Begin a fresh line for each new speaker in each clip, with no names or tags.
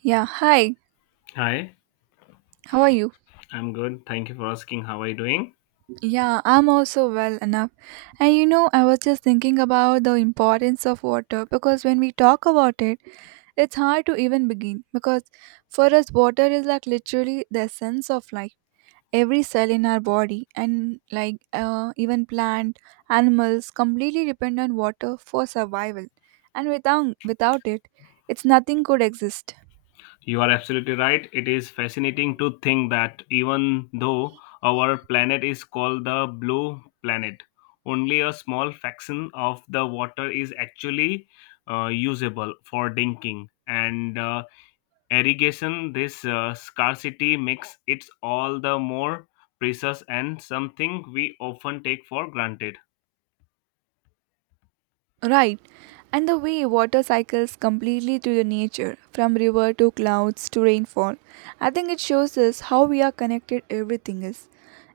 Yeah, hi.
Hi,
How are you?
I'm good. Thank you for asking. How are you doing?
Yeah, I'm also well enough. And you know, I was just thinking about the importance of water because when we talk about it, it's hard to even begin because for us, water is like literally the essence of life. Every cell in our body and like even plant, animals completely depend on water for survival. And without it, it's nothing could exist.
You are absolutely right. It is fascinating to think that even though our planet is called the blue planet, only a small fraction of the water is actually usable for drinking and irrigation. This scarcity makes it all the more precious and something we often take for granted.
Right. And the way water cycles completely through the nature, from river to clouds to rainfall, I think it shows us how we are connected everything is.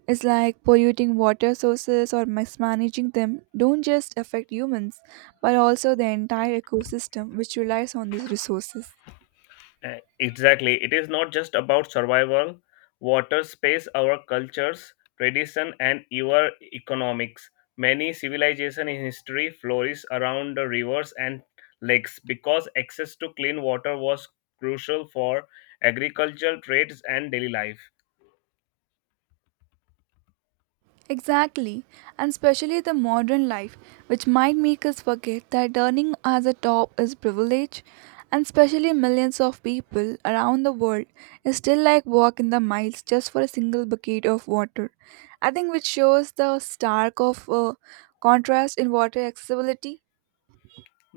It's like polluting water sources or mismanaging them don't just affect humans, but also the entire ecosystem which relies on these resources.
Exactly. It is not just about survival. Water, space, our cultures, tradition, and even economics. Many civilizations in history flourished around the rivers and lakes because access to clean water was crucial for agricultural trades and daily life.
Exactly, and especially the modern life, which might make us forget that earning as a top is privilege, and especially millions of people around the world is still like walking the miles just for a single bucket of water. I think which shows the stark of contrast in water accessibility.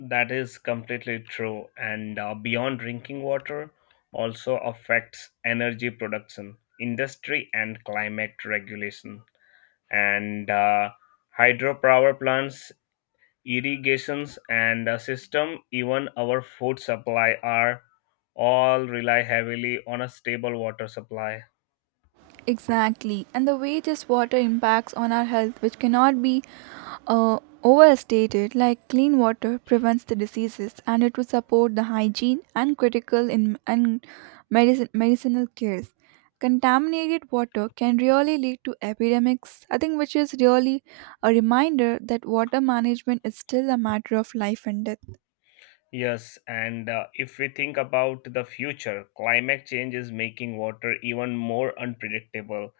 That is completely true. And beyond drinking water, also affects energy production, industry, and climate regulation. And hydropower plants, irrigations, and system, even our food supply are all rely heavily on a stable water supply.
Exactly, and the way this water impacts on our health, which cannot be uh, overstated like clean water prevents the diseases and it would support the hygiene and critical in and medicinal cares contaminated water can really lead to epidemics. I think which is really a reminder that water management is still a matter of life and death.
Yes, and if we think about the future, climate change is making water even more unpredictable.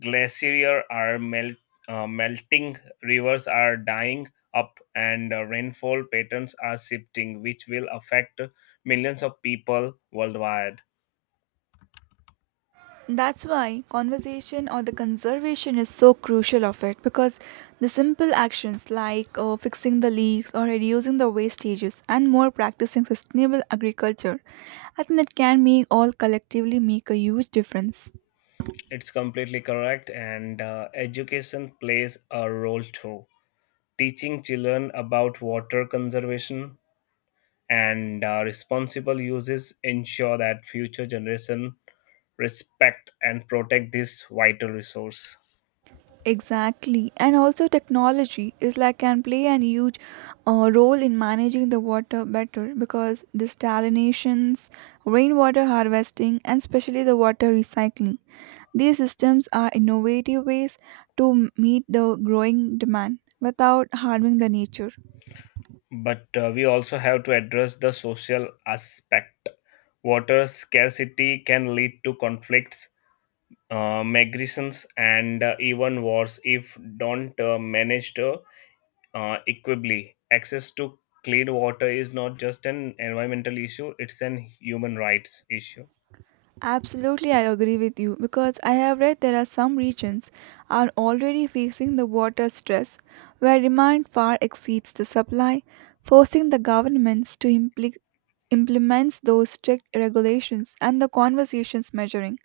Glaciers are melting, rivers are dying up, and rainfall patterns are shifting, which will affect millions of people worldwide.
That's why conversation or the conservation is so crucial of it because the simple actions like fixing the leaks or reducing the wastages and more practicing sustainable agriculture, I think that can make all collectively make a huge difference.
It's completely correct, and education plays a role too. Teaching children about water conservation and responsible uses ensure that future generation respect and protect this vital resource.
Exactly, and also technology is like can play a huge role in managing the water better because desalinations, rainwater harvesting, and especially the water recycling. These systems are innovative ways to meet the growing demand without harming the nature.
But we also have to address the social aspect. Water scarcity can lead to conflicts, migrations, and even wars if don't managed, equably. Access to clean water is not just an environmental issue; it's an human rights issue.
Absolutely, I agree with you because I have read there are some regions are already facing the water stress where demand far exceeds the supply, forcing the governments to implement those strict regulations and the conversations measuring.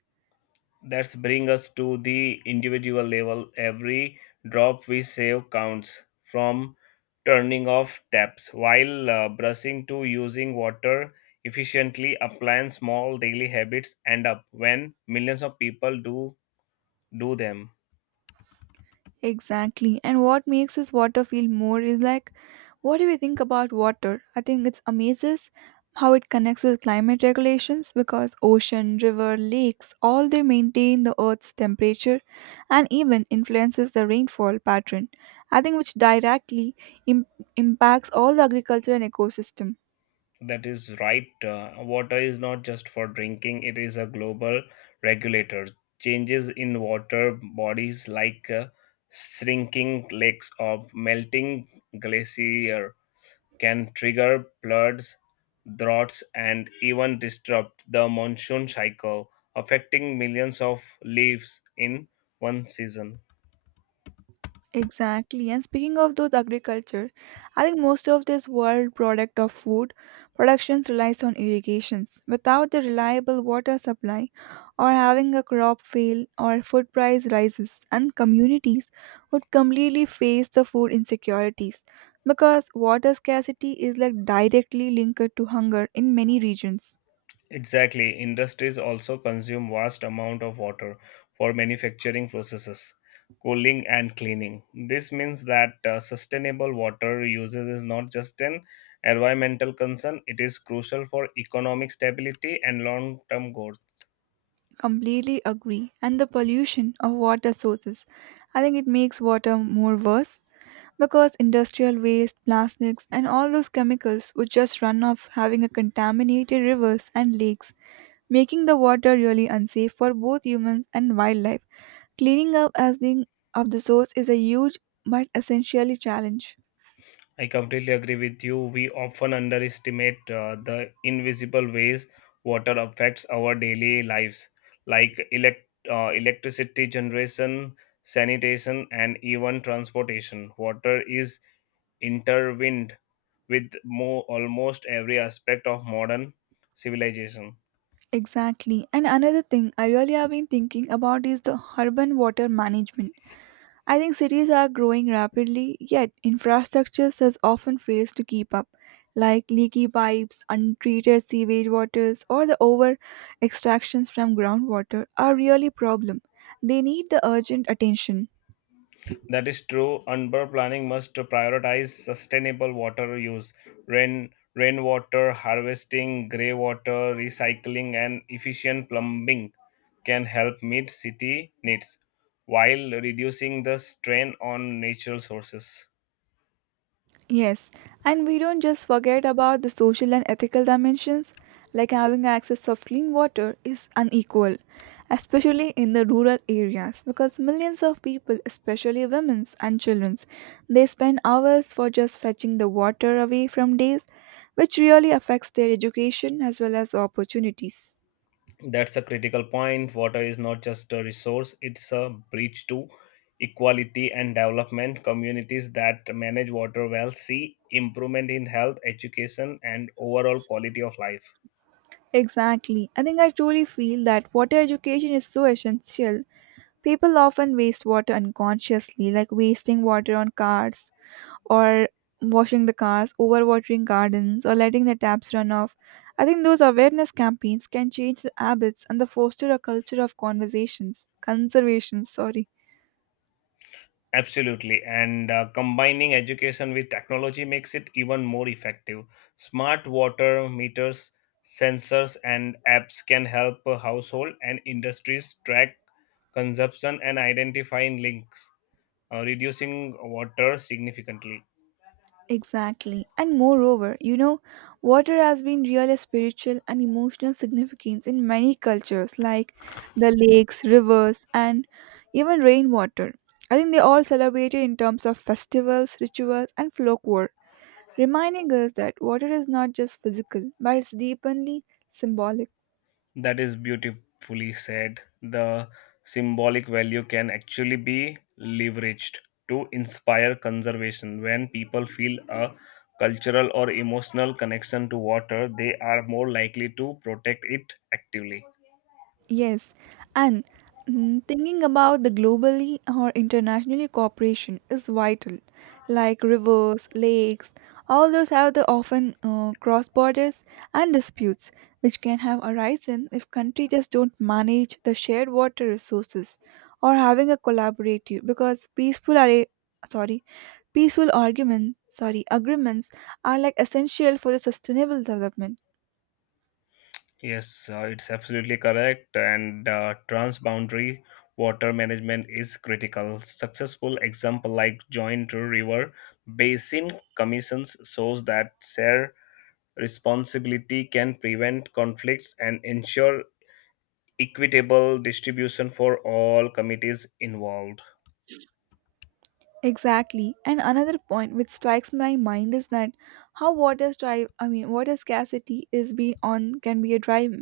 That's bring us to the individual level. Every drop we save counts. From turning off taps while brushing to using water efficiently, applying small daily habits end up when millions of people do them.
Exactly. And what makes this water feel more is like, what do we think about water? I think it's amazes how it connects with climate regulations because ocean, river, lakes, all they maintain the earth's temperature and even influences the rainfall pattern. I think which directly im- impacts all the agriculture and ecosystem.
That is right. Water is not just for drinking, it is a global regulator. Changes in water bodies like shrinking lakes or melting glacier can trigger floods, droughts, and even disrupt the monsoon cycle, affecting millions of lives in one season.
Exactly. And speaking of those agriculture, I think most of this world product of food productions relies on irrigations. Without the reliable water supply or having a crop fail or food price rises and communities would completely face the food insecurities because water scarcity is like directly linked to hunger in many regions.
Exactly. Industries also consume vast amount of water for manufacturing processes, cooling and cleaning. This means that sustainable water usage is not just an environmental concern, it is crucial for economic stability and long-term goals.
Completely agree. And the pollution of water sources. I think it makes water more worse because industrial waste, plastics, and all those chemicals would just run off, having a contaminated rivers and lakes, making the water really unsafe for both humans and wildlife. Cleaning up as the of the source is a huge but essentially challenge.
I completely agree with you. We often underestimate the invisible ways water affects our daily lives, like electricity generation, sanitation, and even transportation. Water is intertwined with almost every aspect of modern civilization.
Exactly. And another thing I really have been thinking about is the urban water management. I think cities are growing rapidly, yet infrastructures has often fails to keep up, like leaky pipes, untreated sewage waters, or the over extractions from groundwater are really problem. They need the urgent attention.
That is true. Urban planning must prioritize sustainable water use, rainwater harvesting, grey water recycling, and efficient plumbing can help meet city needs while reducing the strain on natural sources.
Yes, and we don't just forget about the social and ethical dimensions, like having access of clean water is unequal, especially in the rural areas, because millions of people, especially women's and children's, they spend hours for just fetching the water away from days, which really affects their education as well as opportunities.
That's a critical point. Water is not just a resource, it's a bridge to equality and development. Communities that manage water well see improvement in health, education, and overall quality of life.
Exactly. I think I truly feel that water education is so essential. People often waste water unconsciously, like wasting water on cars or washing the cars, overwatering gardens, or letting the taps run off. I think those awareness campaigns can change the habits and the foster a culture of conservation, sorry.
Absolutely. And combining education with technology makes it even more effective. Smart water meters, sensors, and apps can help a household and industries track consumption and identifying links, reducing water significantly.
Exactly. And moreover, you know, water has been really spiritual and emotional significance in many cultures like the lakes, rivers, and even rainwater. I think they all celebrated in terms of festivals, rituals, and folklore, reminding us that water is not just physical but it's deeply symbolic.
That is beautifully said. The symbolic value can actually be leveraged to inspire conservation. When people feel a cultural or emotional connection to water, they are more likely to protect it actively.
Yes, and thinking about the globally or internationally cooperation is vital. Like rivers, lakes, all those have the often cross borders and disputes which can have arisen if countries just don't manage the shared water resources or having a collaborative because sorry peaceful arguments sorry agreements are like essential for the sustainable development.
Yes, it's absolutely correct. And transboundary water management is critical. Successful example like joint river basin commissions shows that share responsibility can prevent conflicts and ensure equitable distribution for all committees involved.
Exactly. And another point which strikes my mind is that how water strive I mean water scarcity is being on can be a drive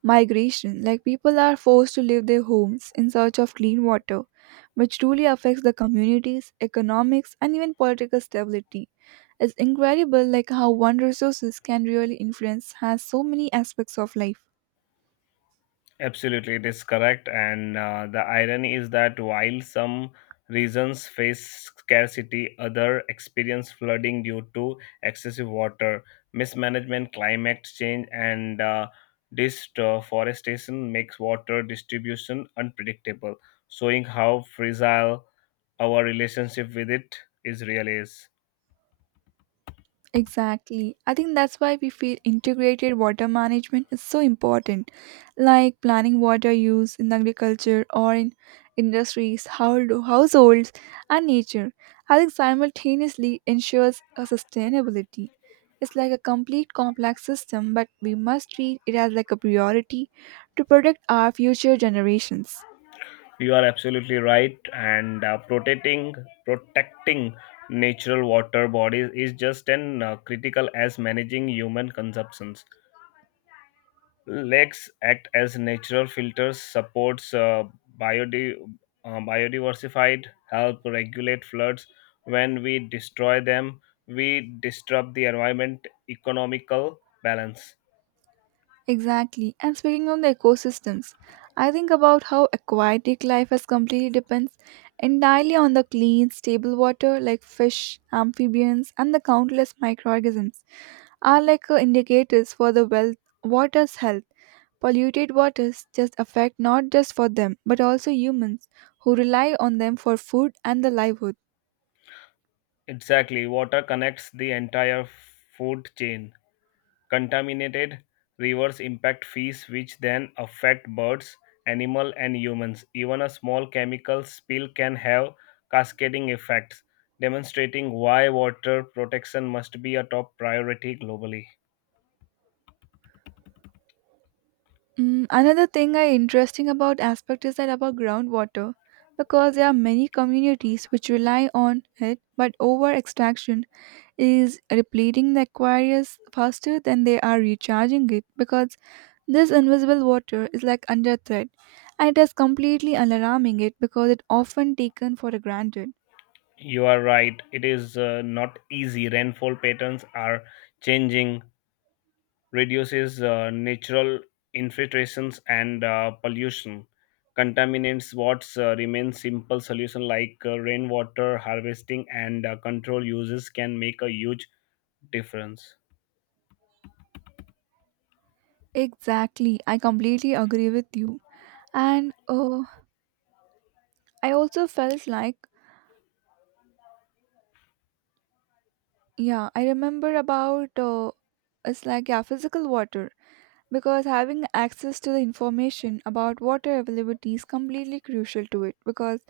migration. Like people are forced to leave their homes in search of clean water, which truly affects the communities, economics and even political stability. It's incredible like how one resources can really influence has so many aspects of life.
Absolutely, it is correct. And the irony is that while some regions face scarcity, other experience flooding due to excessive water mismanagement, climate change, and deforestation makes water distribution unpredictable, showing how fragile our relationship with it is really is.
Exactly. I think that's why we feel integrated water management is so important, like planning water use in agriculture or in industries, households, and nature. I think simultaneously ensures a sustainability. It's like a complete complex system, but we must treat it as like a priority to protect our future generations.
You are absolutely right, and protecting natural water bodies is just as critical as managing human consumptions. Lakes act as natural filters, supports biodi- biodiversified, help regulate floods. When we destroy them, we disrupt the environment economical balance.
Exactly. And speaking on the ecosystems, I think about how aquatic life has completely depends entirely on the clean, stable water like fish, amphibians, and the countless microorganisms are like indicators for the water's health. Polluted waters just affect not just for them but also humans who rely on them for food and the livelihood.
Exactly, water connects the entire food chain. Contaminated rivers impact fish, which then affect birds, animals, and humans. Even a small chemical spill can have cascading effects, demonstrating why water protection must be a top priority globally.
Mm, another thing I interesting about aspect is that about groundwater, because there are many communities which rely on it, but over extraction is repleting the aquarius faster than they are recharging it because this invisible water is like under threat, and it is completely alarming it because it often taken for granted.
You are right, it is not easy. Rainfall patterns are changing, reduces natural infiltrations and pollution. Contaminants what's remain simple solution like rainwater harvesting and control uses can make a huge difference.
Exactly, I completely agree with you, and I also felt like yeah, I remember about it's like yeah, physical water because having access to the information about water availability is completely crucial to it because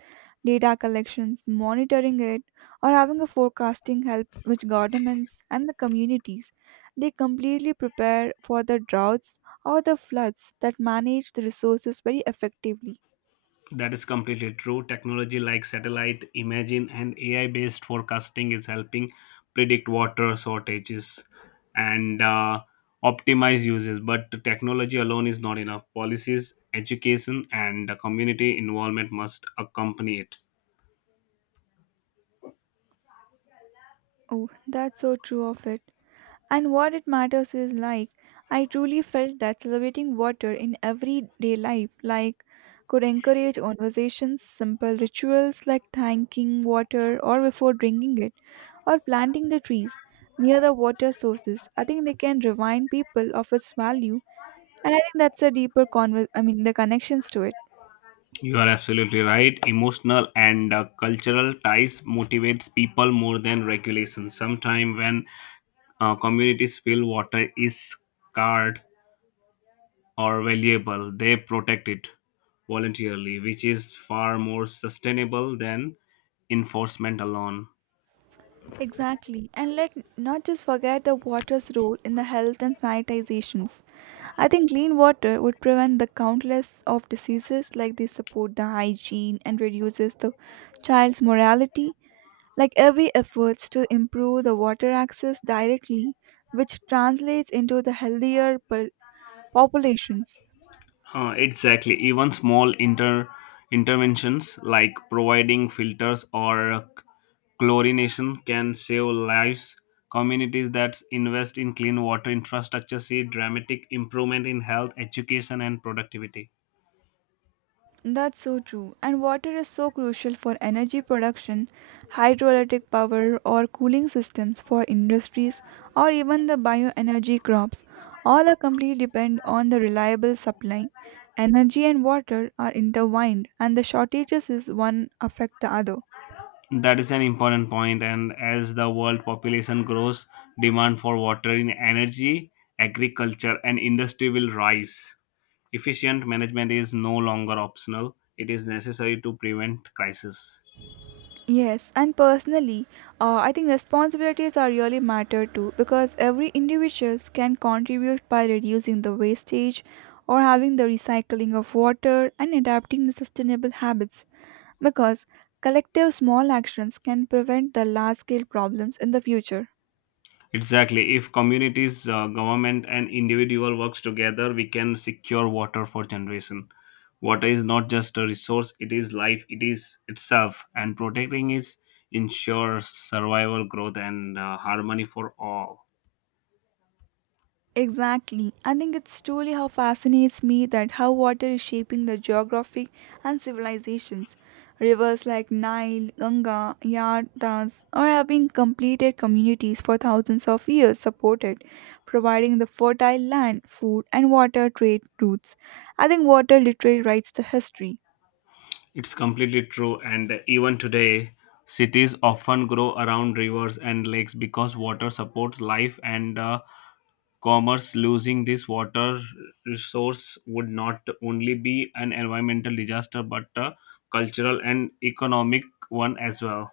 data collections, monitoring it, or having a forecasting help which governments and the communities they completely prepare for the droughts or the floods that manage the resources very effectively.
That is completely true. Technology like satellite imaging and AI based forecasting is helping predict water shortages and optimize uses. But technology alone is not enough. Policies, education, and the community involvement must accompany it.
Oh, that's so true of it. And what it matters is like, I truly felt that celebrating water in everyday life, like, could encourage conversations, simple rituals like thanking water or before drinking it, or planting the trees near the water sources. I think they can remind people of its value, and I think that's a deeper I mean, the connections to it.
You are absolutely right. Emotional and cultural ties motivates people more than regulation. Sometimes when communities feel water is scarred or valuable, they protect it voluntarily, which is far more sustainable than enforcement alone.
Exactly, and let not just forget the water's role in the health and sanitizations. I think clean water would prevent the countless of diseases like they support the hygiene and reduces the child's morality. Like every efforts to improve the water access directly, which translates into the healthier populations.
Exactly. Even small interventions like providing filters or chlorination can save lives. Communities that invest in clean water infrastructure see dramatic improvement in health, education, and productivity.
That's so true. And water is so crucial for energy production, hydroelectric power, or cooling systems for industries, or even the bioenergy crops. All are completely depend on the reliable supply. Energy and water are intertwined, and the shortages is one affect the other.
That is an important point. And as the world population grows, demand for water in energy, agriculture, and industry will rise. Efficient management is no longer optional, it is necessary to prevent crisis.
Yes, and personally, I think responsibilities are really matter too because every individuals can contribute by reducing the wastage or having the recycling of water and adapting the sustainable habits because collective small actions can prevent the large scale problems in the future.
Exactly. If communities, government, and individual works together, we can secure water for generation. Water is not just a resource, it is life, it is itself, and protecting it ensures survival, growth, and harmony for all.
Exactly. I think it's truly how fascinates me that how water is shaping the geography and civilizations. Rivers like Nile, Ganga, Yardas are having completed communities for thousands of years supported, providing the fertile land, food and water trade routes. I think water literally writes the history.
It's completely true, and even today, cities often grow around rivers and lakes because water supports life and commerce. Losing this water resource would not only be an environmental disaster but a cultural and economic one as well.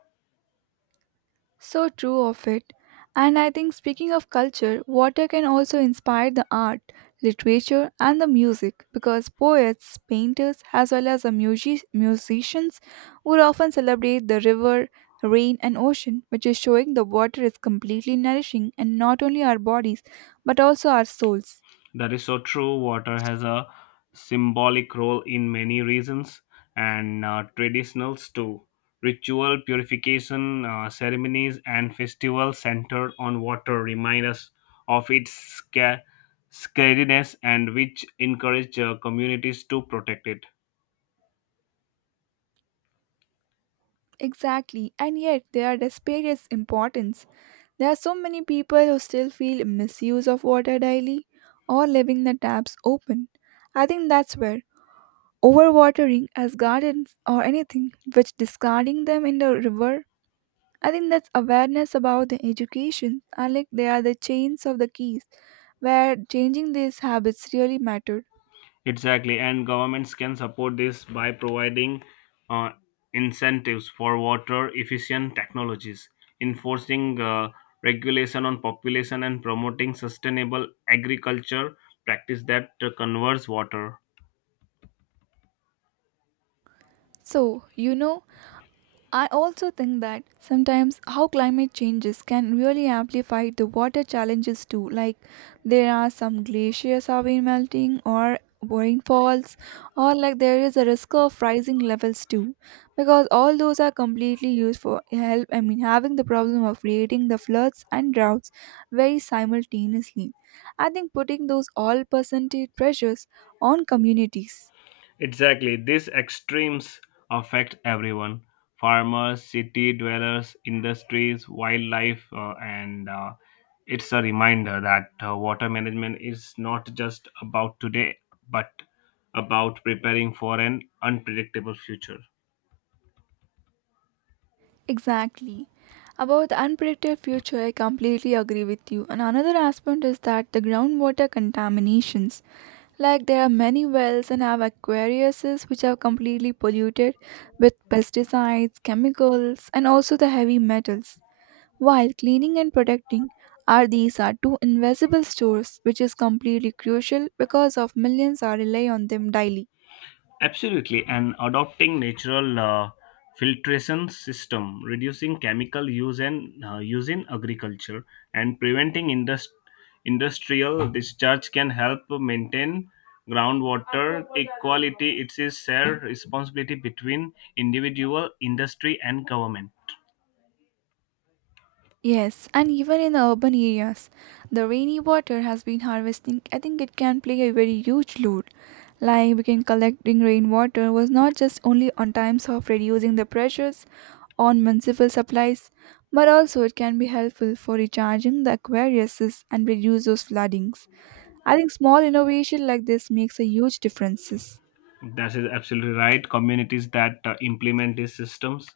So true of it. And I think, speaking of culture, water can also inspire the art, literature, and the music because poets, painters, as well as the musicians would often celebrate the river, rain, and ocean, which is showing the water is completely nourishing and not only our bodies but also our souls.
That is so true. Water has a symbolic role in many reasons and traditionals too. Ritual purification ceremonies and festivals centered on water remind us of its scariness and which encourage communities to protect it.
Exactly, and yet they are despite its importance there are so many people who still feel misuse of water daily or leaving the taps open. I think that's where overwatering as gardens or anything which discarding them in the river. I think that's awareness about the education I like they are the chains of the keys where changing these habits really mattered.
Exactly, and governments can support this by providing uh, incentives for water efficient technologies, enforcing regulation on population, and promoting sustainable agriculture practice that conserves water.
So, you know, I also think that sometimes how climate changes can really amplify the water challenges too. Like there are some glaciers have been melting or rainfalls or like there is a risk of rising levels too because all those are completely used for help, I mean having the problem of creating the floods and droughts very simultaneously. I think putting those all percentage pressures on communities.
Exactly. These extremes affect everyone: farmers, city dwellers, industries, wildlife, and it's a reminder that water management is not just about today, but about preparing for an unpredictable future.
Exactly. About the unpredictable future, I completely agree with you. And another aspect is that the groundwater contaminations. Like there are many wells and have aquariuses which are completely polluted with pesticides, chemicals, and also the heavy metals. While cleaning and protecting are these are two invisible stores which is completely crucial because of millions are rely on them daily.
Absolutely, and adopting natural filtration system, reducing chemical use and use in agriculture, and preventing industrial discharge can help maintain groundwater equality. It is shared responsibility between individual, industry, and government.
Yes, and even in the urban areas, the rainy water has been harvesting. I think it can play a very huge role. Like we can collecting rainwater was not just only on times of reducing the pressures on municipal supplies, but also it can be helpful for recharging the aquariuses and reduce those floodings. I think small innovation like this makes a huge differences.
That is absolutely right. Communities that implement these systems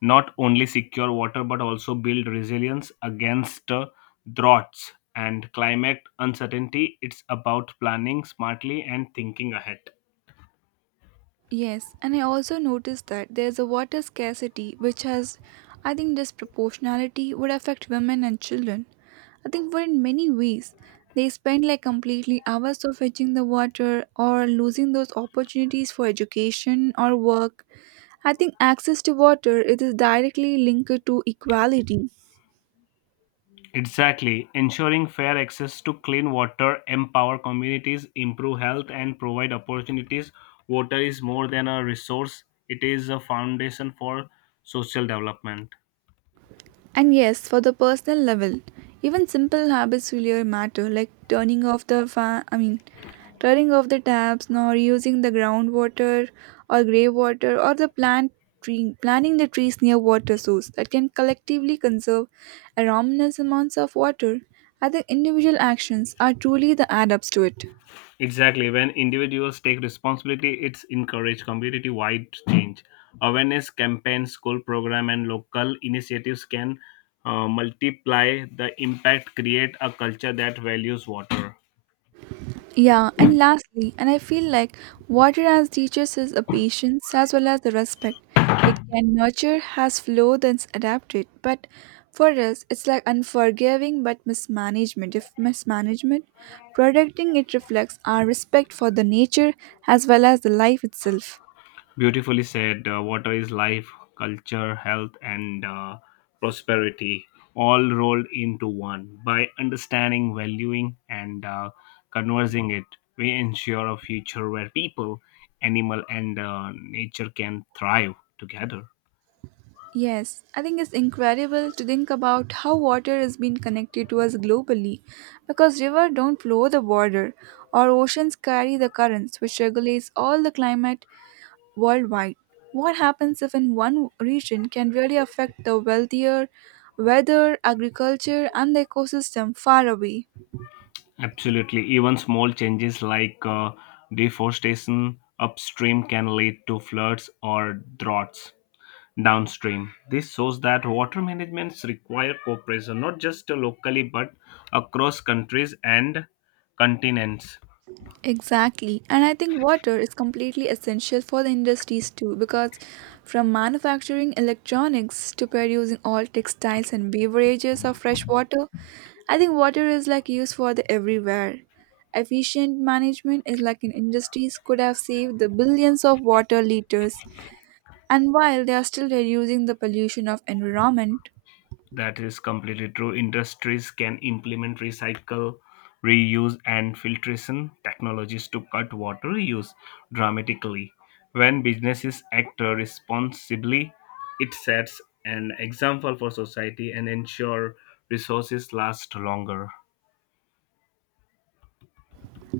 not only secure water but also build resilience against droughts and climate uncertainty. It's about planning smartly and thinking ahead.
Yes, and I also noticed that there's a water scarcity which has, I think, disproportionality would affect women and children. I think, for in many ways, they spend like completely hours of fetching the water or losing those opportunities for education or work. I think access to water it is directly linked to equality.
Exactly. Ensuring fair access to clean water, empower communities, improve health, and provide opportunities. Water is more than a resource, it is a foundation for social development.
And yes, for the personal level, even simple habits really matter, like turning off the fan, I mean, turning off the taps, nor using the groundwater or grey water, or the plant tree, planting the trees near water source that can collectively conserve enormous amounts of water. I think individual actions are truly the add ups to it.
Exactly. When individuals take responsibility, it's encourage community-wide change. Awareness campaigns, school program, and local initiatives can multiply the impact. Create a culture that values water.
Yeah, and lastly, and I feel like what it has teaches is a patience as well as the respect. It can nurture, has flow, then adapt it. But for us, it's like unforgiving but mismanagement. If mismanagement, protecting it reflects our respect for the nature as well as the life itself.
Beautifully said. Water is life, culture, health, and prosperity, all rolled into one. By understanding, valuing, and conversing it, we ensure a future where people, animal, and nature can thrive together.
Yes, I think it's incredible to think about how water has been connected to us globally because rivers don't flow the border or oceans carry the currents which regulates all the climate worldwide. What happens if in one region can really affect the wealthier weather, agriculture and the ecosystem far away?
Absolutely. Even small changes like deforestation upstream can lead to floods or droughts, downstream. This shows that water managements require cooperation not just locally but across countries and continents.
Exactly. And I think water is completely essential for the industries too, because from manufacturing electronics to producing all textiles and beverages of fresh water, I think water is like used for the everywhere. Efficient management is like in industries could have saved the billions of water liters and while they are still reducing the pollution of environment.
That is completely true. Industries can implement recycle, reuse, and filtration technologies to cut water use dramatically. When businesses act responsibly, it sets an example for society and ensure resources last longer.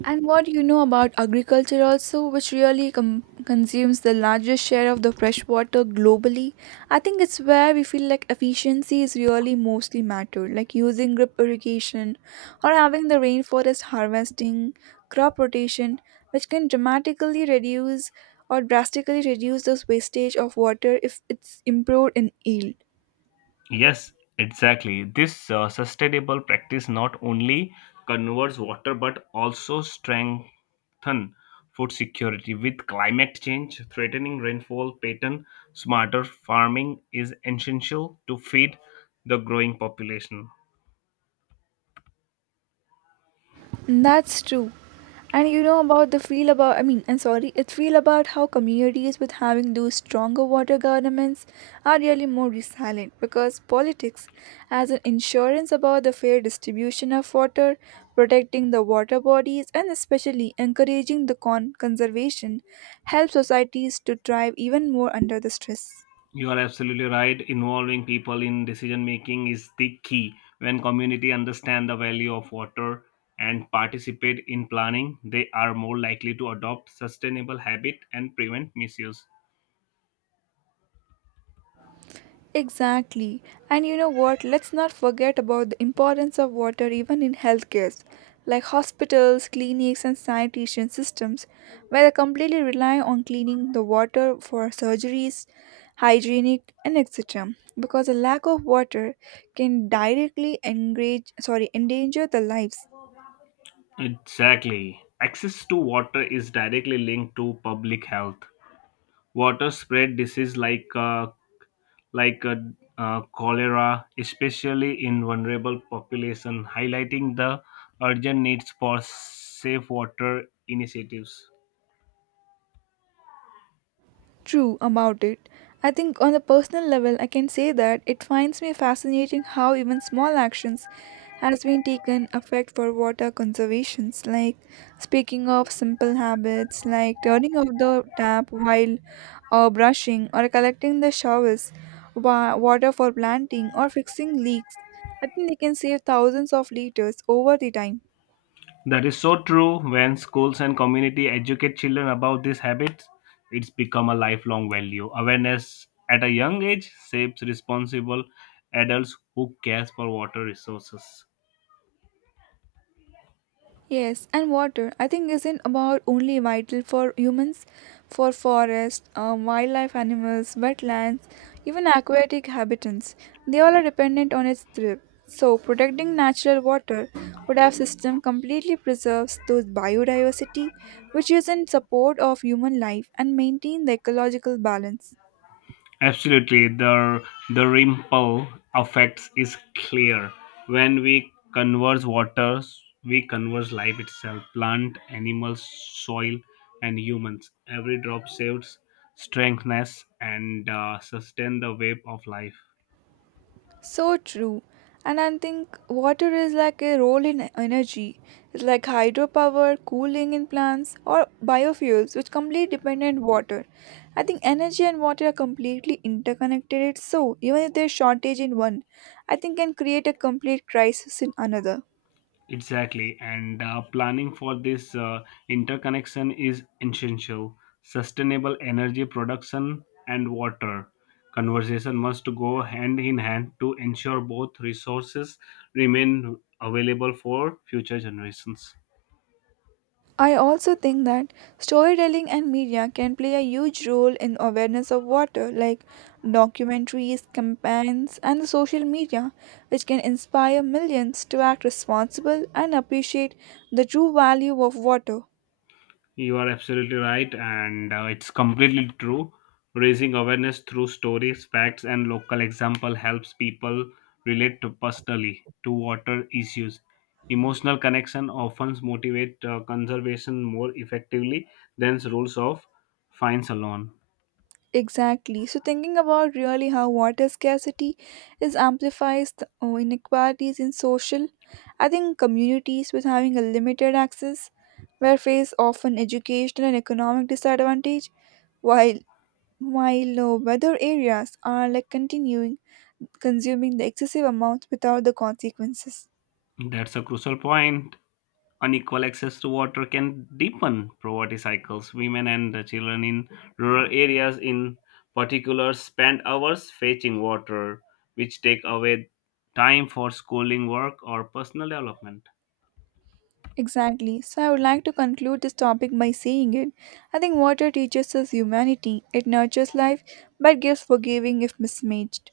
And what you know about agriculture also, which really consumes the largest share of the fresh water globally. I think it's where we feel like efficiency is really mostly mattered, like using drip irrigation or having the rainforest harvesting, crop rotation, which can dramatically reduce or drastically reduce the wastage of water if it's improved in yield.
Yes, exactly. This sustainable practice not only conserves water but also strengthen food security. With climate change threatening rainfall pattern, smarter farming is essential to feed the growing population.
That's true. And you know about the feel about, I mean, I'm sorry, it feel about how communities with having those stronger water governments are really more resilient because politics has an insurance about the fair distribution of water, protecting the water bodies and especially encouraging the conservation help societies to thrive even more under the stress.
You are absolutely right. Involving people in decision making is the key. When community understand the value of water and participate in planning, they are more likely to adopt sustainable habit and prevent misuse.
Exactly. And you know what? Let's not forget about the importance of water even in healthcare, like hospitals, clinics, and sanitation systems, where they completely rely on cleaning the water for surgeries, hygienic, and etc. Because a lack of water can directly engage, sorry, endanger the lives.
Exactly. Access to water is directly linked to public health. Water spread disease like cholera, especially in vulnerable population, highlighting the urgent needs for safe water initiatives.
True about it. I think on a personal level, I can say that it finds me fascinating how even small actions has been taken effect for water conservations. Like speaking of simple habits, like turning off the tap while brushing or collecting the showers, water for planting or fixing leaks. I think they can save thousands of liters over the time.
That is so true. When schools and community educate children about these habits, it's become a lifelong value. Awareness at a young age shapes responsible adults who care for water resources.
Yes, and water I think isn't about only vital for humans, for forest, wildlife animals, wetlands, even aquatic habitats. They all are dependent on its drip. So protecting natural water would have system completely preserves those biodiversity which is in support of human life and maintain the ecological balance.
Absolutely, the ripple effects is clear. When we converse water, we converse life itself, plant, animals, soil, and humans. Every drop saves strengthens, and sustain the wave of life.
So true. And I think water is like a role in energy. It's like hydropower, cooling in plants, or biofuels, which completely depend on water. I think energy and water are completely interconnected. So even if there's shortage in one, I think can create a complete crisis in another.
Exactly, and planning for this interconnection is essential. Sustainable energy production and water conservation must go hand in hand to ensure both resources remain available for future generations.
I also think that storytelling and media can play a huge role in awareness of water, like documentaries, campaigns, and the social media, which can inspire millions to act responsible and appreciate the true value of water.
You are absolutely right, and it's completely true. Raising awareness through stories, facts, and local example helps people relate to personally to water issues. Emotional connection often motivate conservation more effectively than rules of fines alone.
Exactly. So thinking about really how water scarcity is amplifies the inequalities in social, I think communities with having a limited access where face often educational and economic disadvantage while while weather areas are like continuing consuming the excessive amounts without the consequences.
That's a crucial point. Unequal access to water can deepen poverty cycles. Women and the children in rural areas, in particular, spend hours fetching water, which take away time for schooling, work, or personal development.
Exactly. So I would like to conclude this topic by saying it. I think water teaches us humanity. It nurtures life but gives forgiving if mismanaged.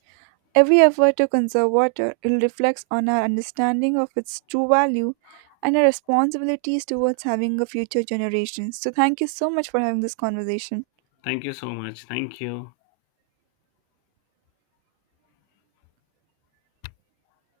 Every effort to conserve water will reflect on our understanding of its true value and our responsibilities towards having a future generation. So thank you so much for having this conversation.
Thank you so much. Thank you.